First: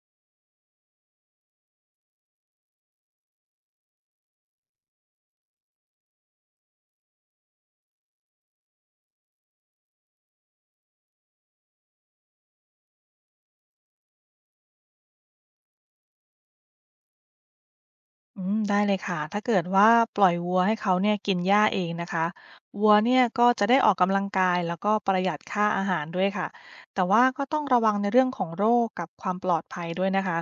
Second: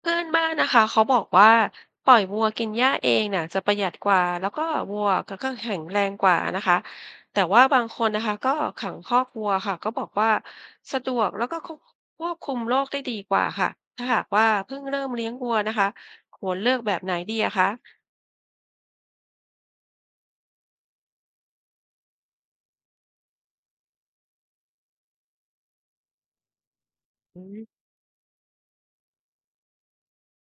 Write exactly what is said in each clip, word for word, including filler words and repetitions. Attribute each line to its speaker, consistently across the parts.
Speaker 1: เพื่อนบ้านนะคะเขาบอกว่าปล่อยวัวกินหญ้าเองน่ะจะประหยัดกว่าแล้วก็วัวก็ก็แข็งแรงกว่านะคะแต่ว่าบางคนนะคะก็ขังคอกวัวค่ะก็บอกว่าสะดวกแล้วก็ควบควบคุมโรคได้ดีกว่าค่ะถ้าหากว่าเพิ่งเริ่มเลี้ยงวัวนะคะควรเลือกแบบไหนดีอะคะ
Speaker 2: อืมได้เลยค่ะถ้าเกิดว่าปล่อยวัวให้เขาเนี่ยกินหญ้าเองนะคะวัวเนี่ยก็จะได้ออกกำลังกายแล้วก็ประหยัดค่าอาหารด้วยค่ะแต่ว่า
Speaker 1: อื
Speaker 2: ก็
Speaker 1: ม
Speaker 2: ต้องระวังในเรื่องของโรคกับความปลอดภัยด้วยนะคะ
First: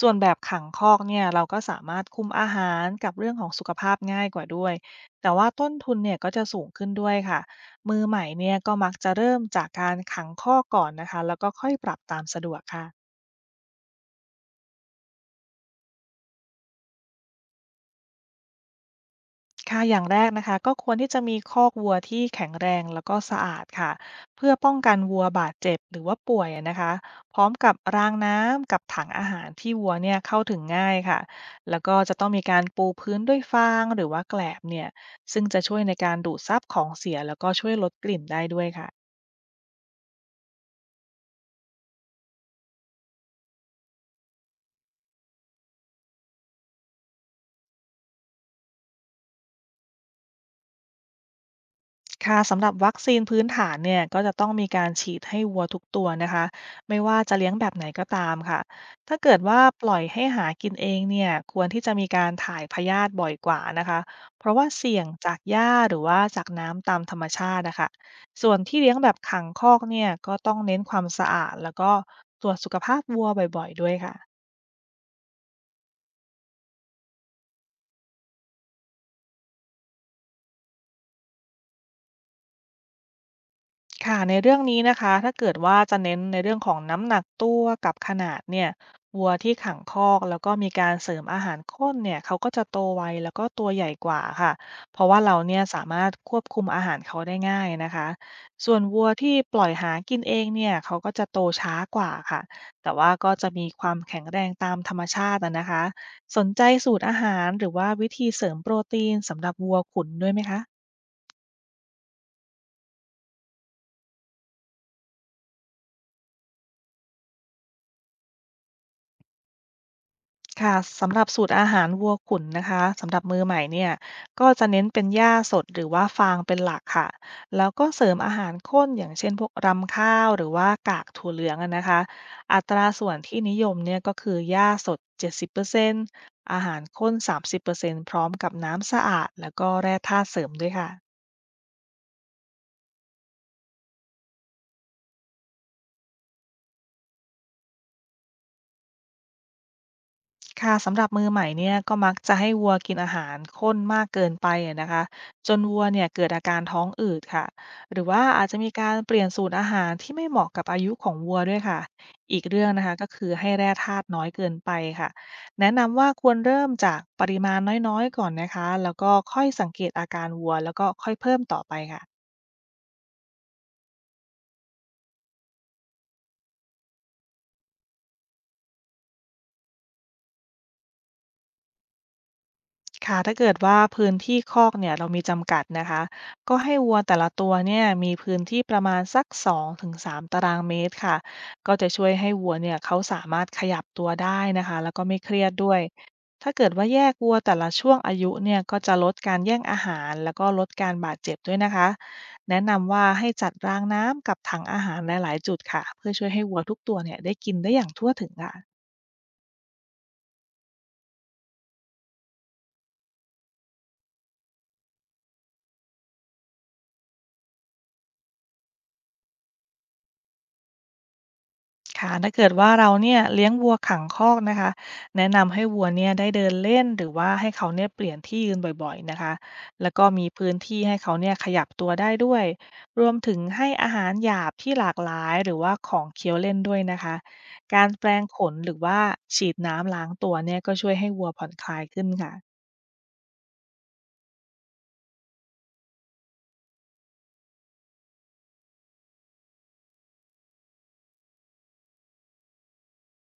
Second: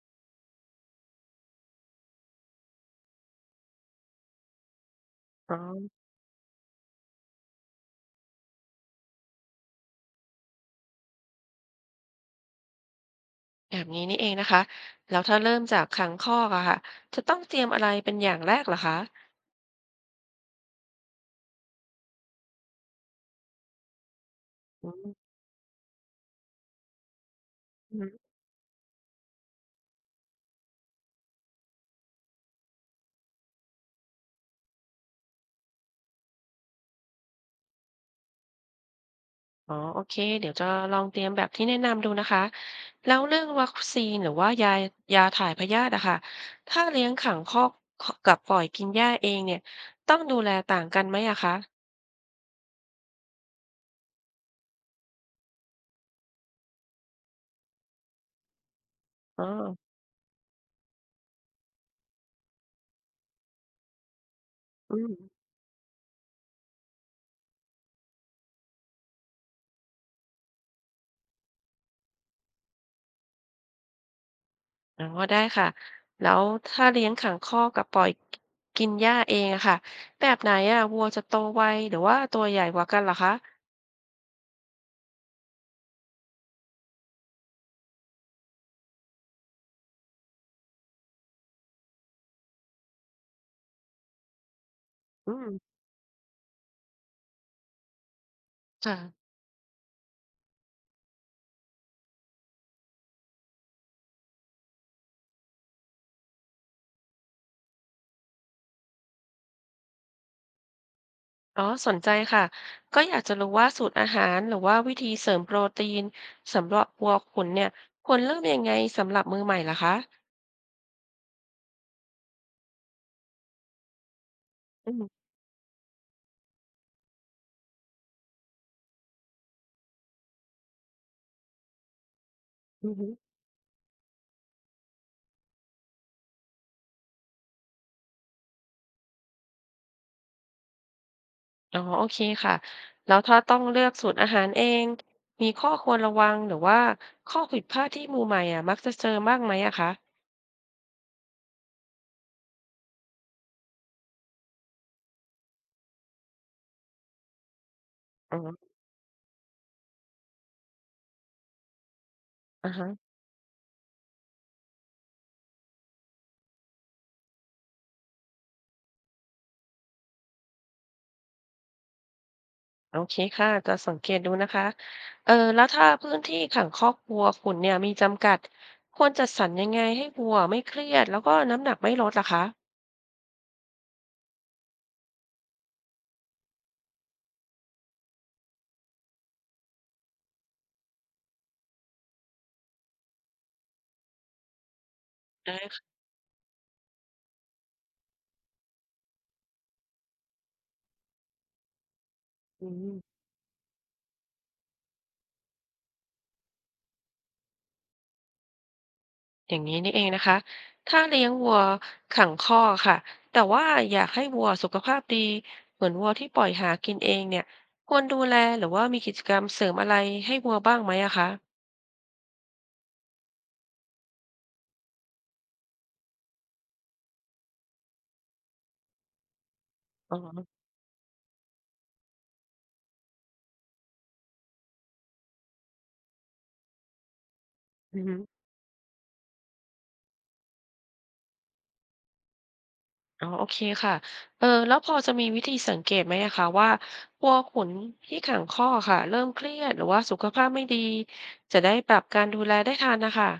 Speaker 2: ส่วนแบบขังคอกเนี่ยเราก็สามารถคุมอาหารกับเรื่องของสุขภาพง่ายกว่าด้วย แต่ว่า
Speaker 1: อ๋อ
Speaker 2: ต้นทุนเนี่ยก็จะสูงขึ้นด้วยค่ะ มือใหม่เนี่ยก็มักจะเริ่มจากการขังคอกก่อนนะคะแล้วก็ค่อยปรับตามสะดวกค่ะ
Speaker 1: แบบนี้นี่เองนะคะแล้วถ้าเริ่มจากขังคอกอะค่ะจะต้องเตรียมอะไรเป็นอย่างแรกเหรอคะ
Speaker 2: ค่ะอย่างแรกนะคะก็ควรที่จะมีคอกวัวที่แข็งแรงแล้วก็สะอาดค่ะเพื่อป้อง
Speaker 1: อื
Speaker 2: กัน
Speaker 1: ม
Speaker 2: วัวบาดเจ็บหรือว่าป่วยอะนะคะพร้อมกับรางน้ำกับถังอาหารที่วัวเนี่ยเข้าถึงง่ายค่ะแล้วก็จะต้องมีการปูพื้นด้วยฟางหรือว่าแกลบเนี่ยซึ่งจะช่วยในการดูดซับของเสียแล้วก็ช่วยลดกลิ่นได้ด้วยค่ะ
Speaker 1: อ๋อโอเคเดี๋ยวจะลองเตรียมแบบที่แนะนำดูนะคะ แล้วเรื่องวัคซีนหรือว่ายายาถ่ายพยาธิอะค่ะถ้าเลี้ยงขังคอกกับปล่อยกินหญ้าเองเนี่ย ต้องดูแลต่างกันไหมอะคะ
Speaker 2: ค่ะสำหรับวัคซีนพื้นฐานเนี่ยก็จะต้องมีการฉีดให้วัวทุกตัวนะคะไม่ว่าจะเลี้ยงแบบไหนก็ตามค่ะถ้าเกิด
Speaker 1: อ๋อ
Speaker 2: ว่าปล่อยให้หากินเองเนี่ยควรที่จะมีการถ่ายพยาธิบ่อยกว่านะคะเพราะว่า
Speaker 1: อื
Speaker 2: เสี่ยง
Speaker 1: ม
Speaker 2: จากหญ้าหรือว่าจากน้ำตามธรรมชาตินะคะส่วนที่เลี้ยงแบบขังคอกเนี่ยก็ต้องเน้นความสะอาดแล้วก็ตรวจสุขภาพวัวบ่อยๆด้วยค่ะ
Speaker 1: อ๋อได้ค่ะแล้วถ้าเลี้ยงขังคอกกับปล่อยกินหญ้าเองอะค่ะแบบไหนอะวัวจะโตไวหรือว่าตัวใหญ่กว่ากันเหรอคะ
Speaker 2: ค่ะในเรื่องนี้นะคะถ้าเกิดว่าจะเน้นในเรื่องของน้ำหนักตัวกับขนาดเนี่ยวัวที่ขังคอกแล้วก็มีการเสริมอาหารข้นเนี่ยเขาก็จะโตไวแล้วก็ตัวใหญ่กว่าค่ะเพราะว่า
Speaker 1: อื
Speaker 2: เราเนี่ย
Speaker 1: ม
Speaker 2: สามารถควบคุมอาหารเขาได้ง่ายนะคะส่วนวัว
Speaker 1: ค่ะ
Speaker 2: ที่ปล่อยหากินเองเนี่ยเขาก็จะโตช้ากว่าค่ะแต่ว่าก็จะมีความแข็งแรงตามธรรมชาติอะนะคะสนใจสูตรอาหารหรือว่าวิธีเสริมโปรตีนสำหรับวัวขุนด้วยไหมคะ
Speaker 1: อ๋อสนใจค่ะก็อยากจะรู้ว่าสูตรอาหารหรือว่าวิธีเสริมโปรตีนสำหรับวัวขุนเนี่ยควรเริ่มยังไงสำหรับมือใหม่ล่ะคะ
Speaker 2: ค่ะสำหรับสูตรอาหารวัวขุนนะคะสำหรับมือใหม่เนี่ยก็จะเน้น
Speaker 1: อื
Speaker 2: เป็น
Speaker 1: ม
Speaker 2: หญ้าสดหรือว่าฟางเป็นหลักค่ะแล้วก็เสริมอาหารข้นอย่างเช่นพวกรำข้าวหรือว่ากากถั่วเหลืองอะนะคะอัตรา
Speaker 1: อือฮึ
Speaker 2: ส่วนที่นิยมเนี่ยก็คือหญ้าสด เจ็ดสิบเปอร์เซ็นต์อร์เซ็นต์อาหารข้น สามสิบเปอร์เซ็นต์พร้อมกับน้ำสะอาดแล้วก็แร่ธาตุเสริมด้วยค่ะ
Speaker 1: อ๋อโอเคค่ะแล้วถ้าต้องเลือกสูตรอาหารเองมีข้อควรระวังหรือว่าข้อผิดพลาดที่มือใหม่อ่ะมักจะเจอบ้างไหมอะคะ
Speaker 2: ค่ะสำหรับมือใหม่เนี่ยก็มักจะให้วัวกินอาหารข้นมากเกินไปอะนะคะจนวัวเนี่ยเกิดอาการท้องอืดค่ะหรือว่า
Speaker 1: อ๋อ
Speaker 2: อาจจะมีการเปลี่ยนสูตรอาหารที่ไม่เหมาะกับอายุของวัวด้วยค่ะอีกเรื่อ
Speaker 1: อ่า
Speaker 2: งนะ
Speaker 1: ฮะ
Speaker 2: คะก็คือให้แร่ธาตุน้อยเกินไปค่ะแนะนำว่าควรเริ่มจากปริมาณน้อยๆก่อนนะคะแล้วก็ค่อยสังเกตอาการวัวแล้วก็ค่อยเพิ่มต่อไปค่ะ
Speaker 1: โอเคค่ะจะสังเกตดูนะคะเออแล้วถ้าพื้นที่ขังคอกวัวขุนเนี่ยมีจำกัดควรจัดสรรยังไงให้วัวไม่เครียดแล้วก็น้ำหนักไม่ลดล่ะคะ
Speaker 2: ค่ะถ้าเกิดว่าพื้นที่คอกเนี่ยเรามีจำกัดนะคะก็ให้วัวแต่ละตัวเนี่ยมีพื้นที่ประมาณสักสองถึงสามตารางเมตรค่ะก็จะช่วยให้วัวเนี่ยเขาสามารถขยับตัวได้นะคะแล้วก็ไม่เครียดด้วยถ้าเกิดว่าแยกวัวแต่ละช่วงอายุเนี่ยก็จะลดการแย่งอาหารแล้วก็ลดการบาดเจ็บด้วยนะคะแนะ
Speaker 1: อื
Speaker 2: นำ
Speaker 1: ม
Speaker 2: ว่าให้จัดรางน้ำกับถังอาหารหลายๆจุดค่ะเพื่อช่วยให้วัวทุกตัวเนี่ยได้กินได้อย่างทั่วถึงค่ะ
Speaker 1: อย่างนี้นี่เองนะคะถ้าเลี้ยงวัวขังคอกค่ะแต่ว่าอยากให้วัวสุขภาพดีเหมือนวัวที่ปล่อยหากินเองเนี่ยควรดูแลหรือว่ามีกิจกรรมเสริมอะไรให้วัวบ้างไหมอะคะ
Speaker 2: ค่ะถ้าเกิดว่าเราเนี่ยเลี้ยงวัวขังคอกนะคะแนะนำให้วัวเนี่ยได้เดินเล่นหรือว่าให้เขาเนี่ยเปลี่ยนที่ยืนบ่อยๆนะคะแล้วก็
Speaker 1: อ๋
Speaker 2: มีพื้
Speaker 1: อ
Speaker 2: นที่ให้เขาเนี่ยขยับตัวได้ด้วยรวมถึงให้อาหารหยาบที่หลากหลายหรือว่าของเคี้ยวเล่นด้วยนะคะการ
Speaker 1: อือ
Speaker 2: แปร
Speaker 1: ฮึ
Speaker 2: งขนหรือว่าฉีดน้ำล้างตัวเนี่ยก็ช่วยให้วัวผ่อนคลายขึ้นค่ะ
Speaker 1: อ๋อโอเคค่ะเออแล้วพอจะมีวิธีสังเกตไหมอะคะว่าวัวขุนที่ขังคอกค่ะเริ่มเครียดหรือว่าสุขภาพไม่ดีจะได้ปรับการดูแลได้ทันนะคะ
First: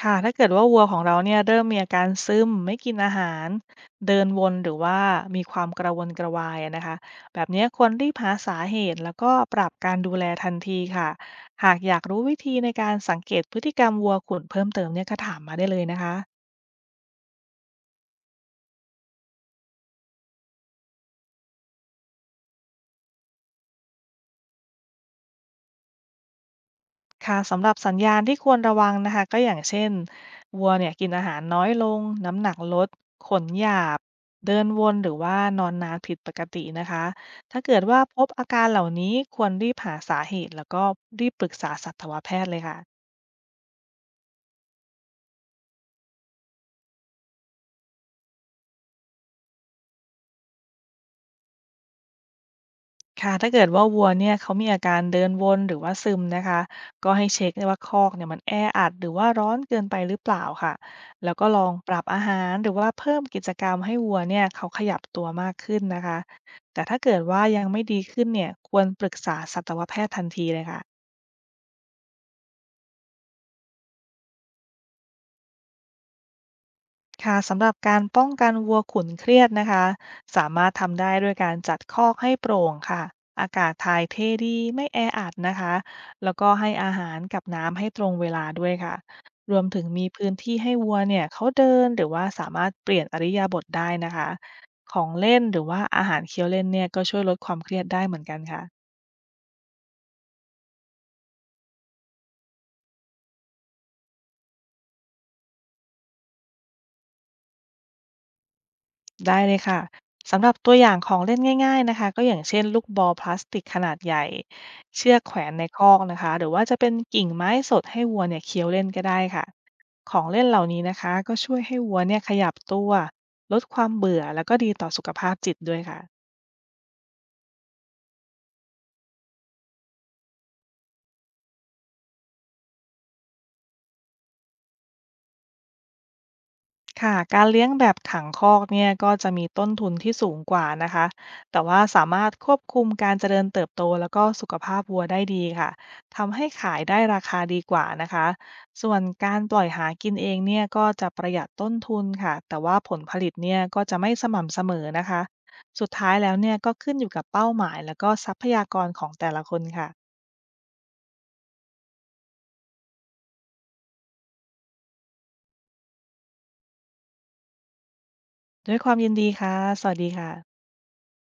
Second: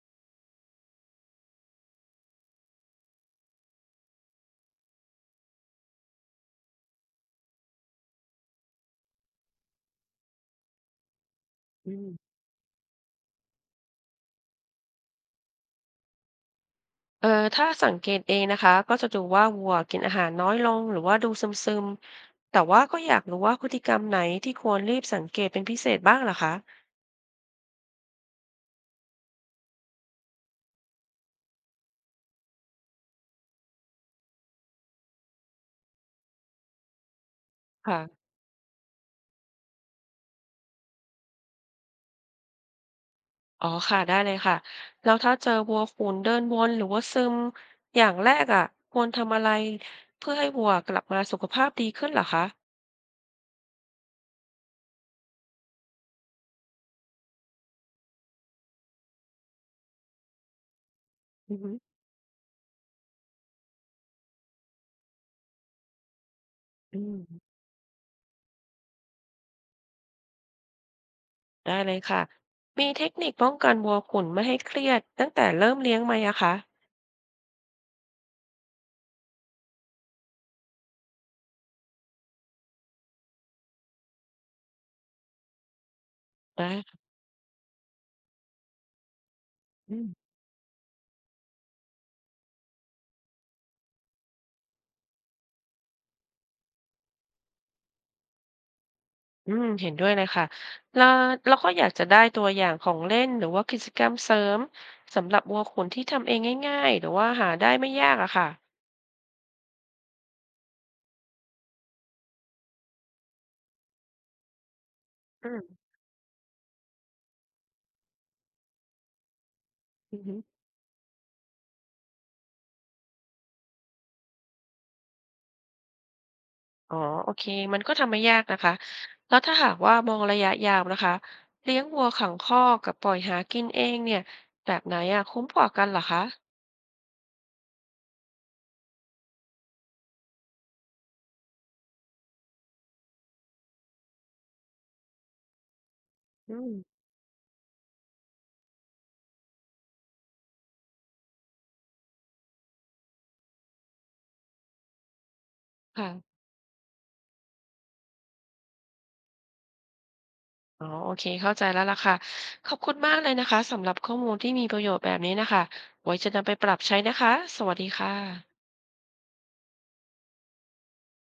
Speaker 2: ค่ะถ้าเกิดว่าวัวของเราเนี่ยเริ่มมีอาการซึมไม่กินอาหารเดินวนหรือว่ามีความกระวนกระวายอะนะคะแบบเนี้ยควรรีบหาสาเหตุแล้วก็ปรับการดูแลทันทีค่ะหาก
Speaker 1: อื
Speaker 2: อยาก
Speaker 1: ม
Speaker 2: รู้วิธีในการสังเกตพฤติกรรมวัวขุนเพิ่มเติมเนี่ยก็ถามมาได้เลยนะคะ
Speaker 1: เออถ้าสังเกตเองนะคะก็จะดูว่าวัวกินอาหารน้อยลงหรือว่าดูซึมๆแต่ว่าก็อยากรู้ว่าพฤติกรรมไหนที่ควรรีบสังเกตเป็นพิเศษบ้างเหรอคะ
Speaker 2: ค่ะสำหรับสัญญาณที่ควรระวังนะคะก็อย่างเช่นวัวเนี่ยกินอาหารน้อยลงน้ำหนักลดขนหยาบเดินวนหรือว่านอนนานผิดปกตินะคะถ้าเกิดว่าพ
Speaker 1: ค่ะ
Speaker 2: บอาการเหล่านี้ควรรีบหาสาเหตุแล้วก็รีบปรึกษาสัตวแพทย์เลยค่ะ
Speaker 1: อ๋อค่ะได้เลยค่ะแล้วถ้าเจอวัวขุนเดินวนหรือว่าซึมอย่างแรกอะควรทำอะไรเพื่อให้วัวกลับมาสุขภาพดีขึ้นเหรอคะ
Speaker 2: ค่ะถ้าเกิดว่าวัวเนี่ยเขามีอาการเดินวนหรือว่าซึมนะคะก็ให้เช็คว่าคอกเนี่ยมันแออัดหรือว่าร้อนเกินไปหรือเปล่าค่ะแล้วก็
Speaker 1: อือ
Speaker 2: ลอ
Speaker 1: ฮึ
Speaker 2: งปรับอาหารหรือว่าเพิ่มกิจกรรมให้วัวเนี่ยเขาขยับตัวมากขึ้นนะคะแต่
Speaker 1: อื
Speaker 2: ถ้าเกิดว่า
Speaker 1: ม
Speaker 2: ยังไม่ดีขึ้นเนี่ยควรปรึกษาสัตวแพทย์ทันทีเลยค่ะ
Speaker 1: ได้เลยค่ะมีเทคนิคป้องกันวัวขุนไม่ให้เครียดตั้งแต่เริ่มเลี้ยงไหมอะคะ
Speaker 2: ค่ะสำหรับการป้องกันวัวขุนเครียดนะคะสามารถทำได้ด้วยการจัดคอกให้โปร่งค่ะอากาศถ่ายเทดีไม่แออัดนะคะแล้วก็
Speaker 1: อา
Speaker 2: ให้อาหารกับน้ำให้ตรงเวลาด้วยค่ะรวมถึงมีพื้
Speaker 1: อ
Speaker 2: นที่ให้วัวเนี่ยเขาเดินหรือว่าสามารถเปลี่ยนอิริยาบถได้นะคะของเล่นหรือว่าอาหารเคี้ยวเล่นเนี่ยก็ช่วยลดความเครียดได้เหมือนกันค่ะ
Speaker 1: อืมเห็นด้วยเลยค่ะแล้วเราก็อยากจะได้ตัวอย่างของเล่นหรือว่ากิจกรรมเสริมสำหรับวัวขุนที่ทำเองง่ายๆหรือว่าหาได้ไม่ยากอะค่ะ
Speaker 2: ได้เลยค่ะสำหรับตัวอย่างของเล่นง่ายๆนะคะก็อย่างเช่นลูกบอลพลาสติกขนาดใหญ่เชือกแขว
Speaker 1: อื
Speaker 2: น
Speaker 1: ม
Speaker 2: ในคอกนะคะหรือว่าจะเป็นกิ่งไม้สดให้วัวเนี่ยเคี้ยวเล่นก็ได้ค่ะข
Speaker 1: อื
Speaker 2: อ
Speaker 1: อ
Speaker 2: ง
Speaker 1: ฮึ
Speaker 2: เล่นเหล่านี้นะคะก็ช่วยให้วัวเนี่ยขยับตัวลดความเบื่อแล้วก็ดีต่อสุขภาพจิตด้วยค่ะ
Speaker 1: อ๋อโอเคมันก็ทำไม่ยากนะคะแล้วถ้าหากว่ามองระยะยาวนะคะเลี้ยงวัวขังคอกกับปล่อยหากินเองเนี่ยแบบไหนอะคุ้มกว่ากันเหรอคะ
Speaker 2: ค่ะการเลี้ยงแบบขังคอกเนี่ยก็จะมีต้นทุนที่สูงกว่านะคะแต่ว่าสามารถควบคุมการเจริญเติบโตแล้วก็สุขภาพวัวได้ดีค่ะทำให้
Speaker 1: อืม
Speaker 2: ขายได้ราคาดีกว่านะคะส่วนการปล่อยหากินเองเนี่ยก็จะประหยัดต้นทุนค่ะแต่ว่าผลผลิตเนี่ยก็จะไม่สม่ำเสมอนะคะสุด
Speaker 1: ค่ะ
Speaker 2: ท้ายแล้วเนี่ยก็ขึ้นอยู่กับเป้าหมายแล้วก็ทรัพยากรของแต่ละคนค่ะ
Speaker 1: อ๋อโอเคเข้าใจแล้วล่ะค่ะขอบคุณมากเลยนะคะสำหรับข้อมูลที่มีประโยชน์แบบนี้นะคะไว้จะนำไปปรับใช้นะคะสวัสดีค่ะ
Speaker 2: ด้วยความยินดีค่ะสวัสดีค่ะ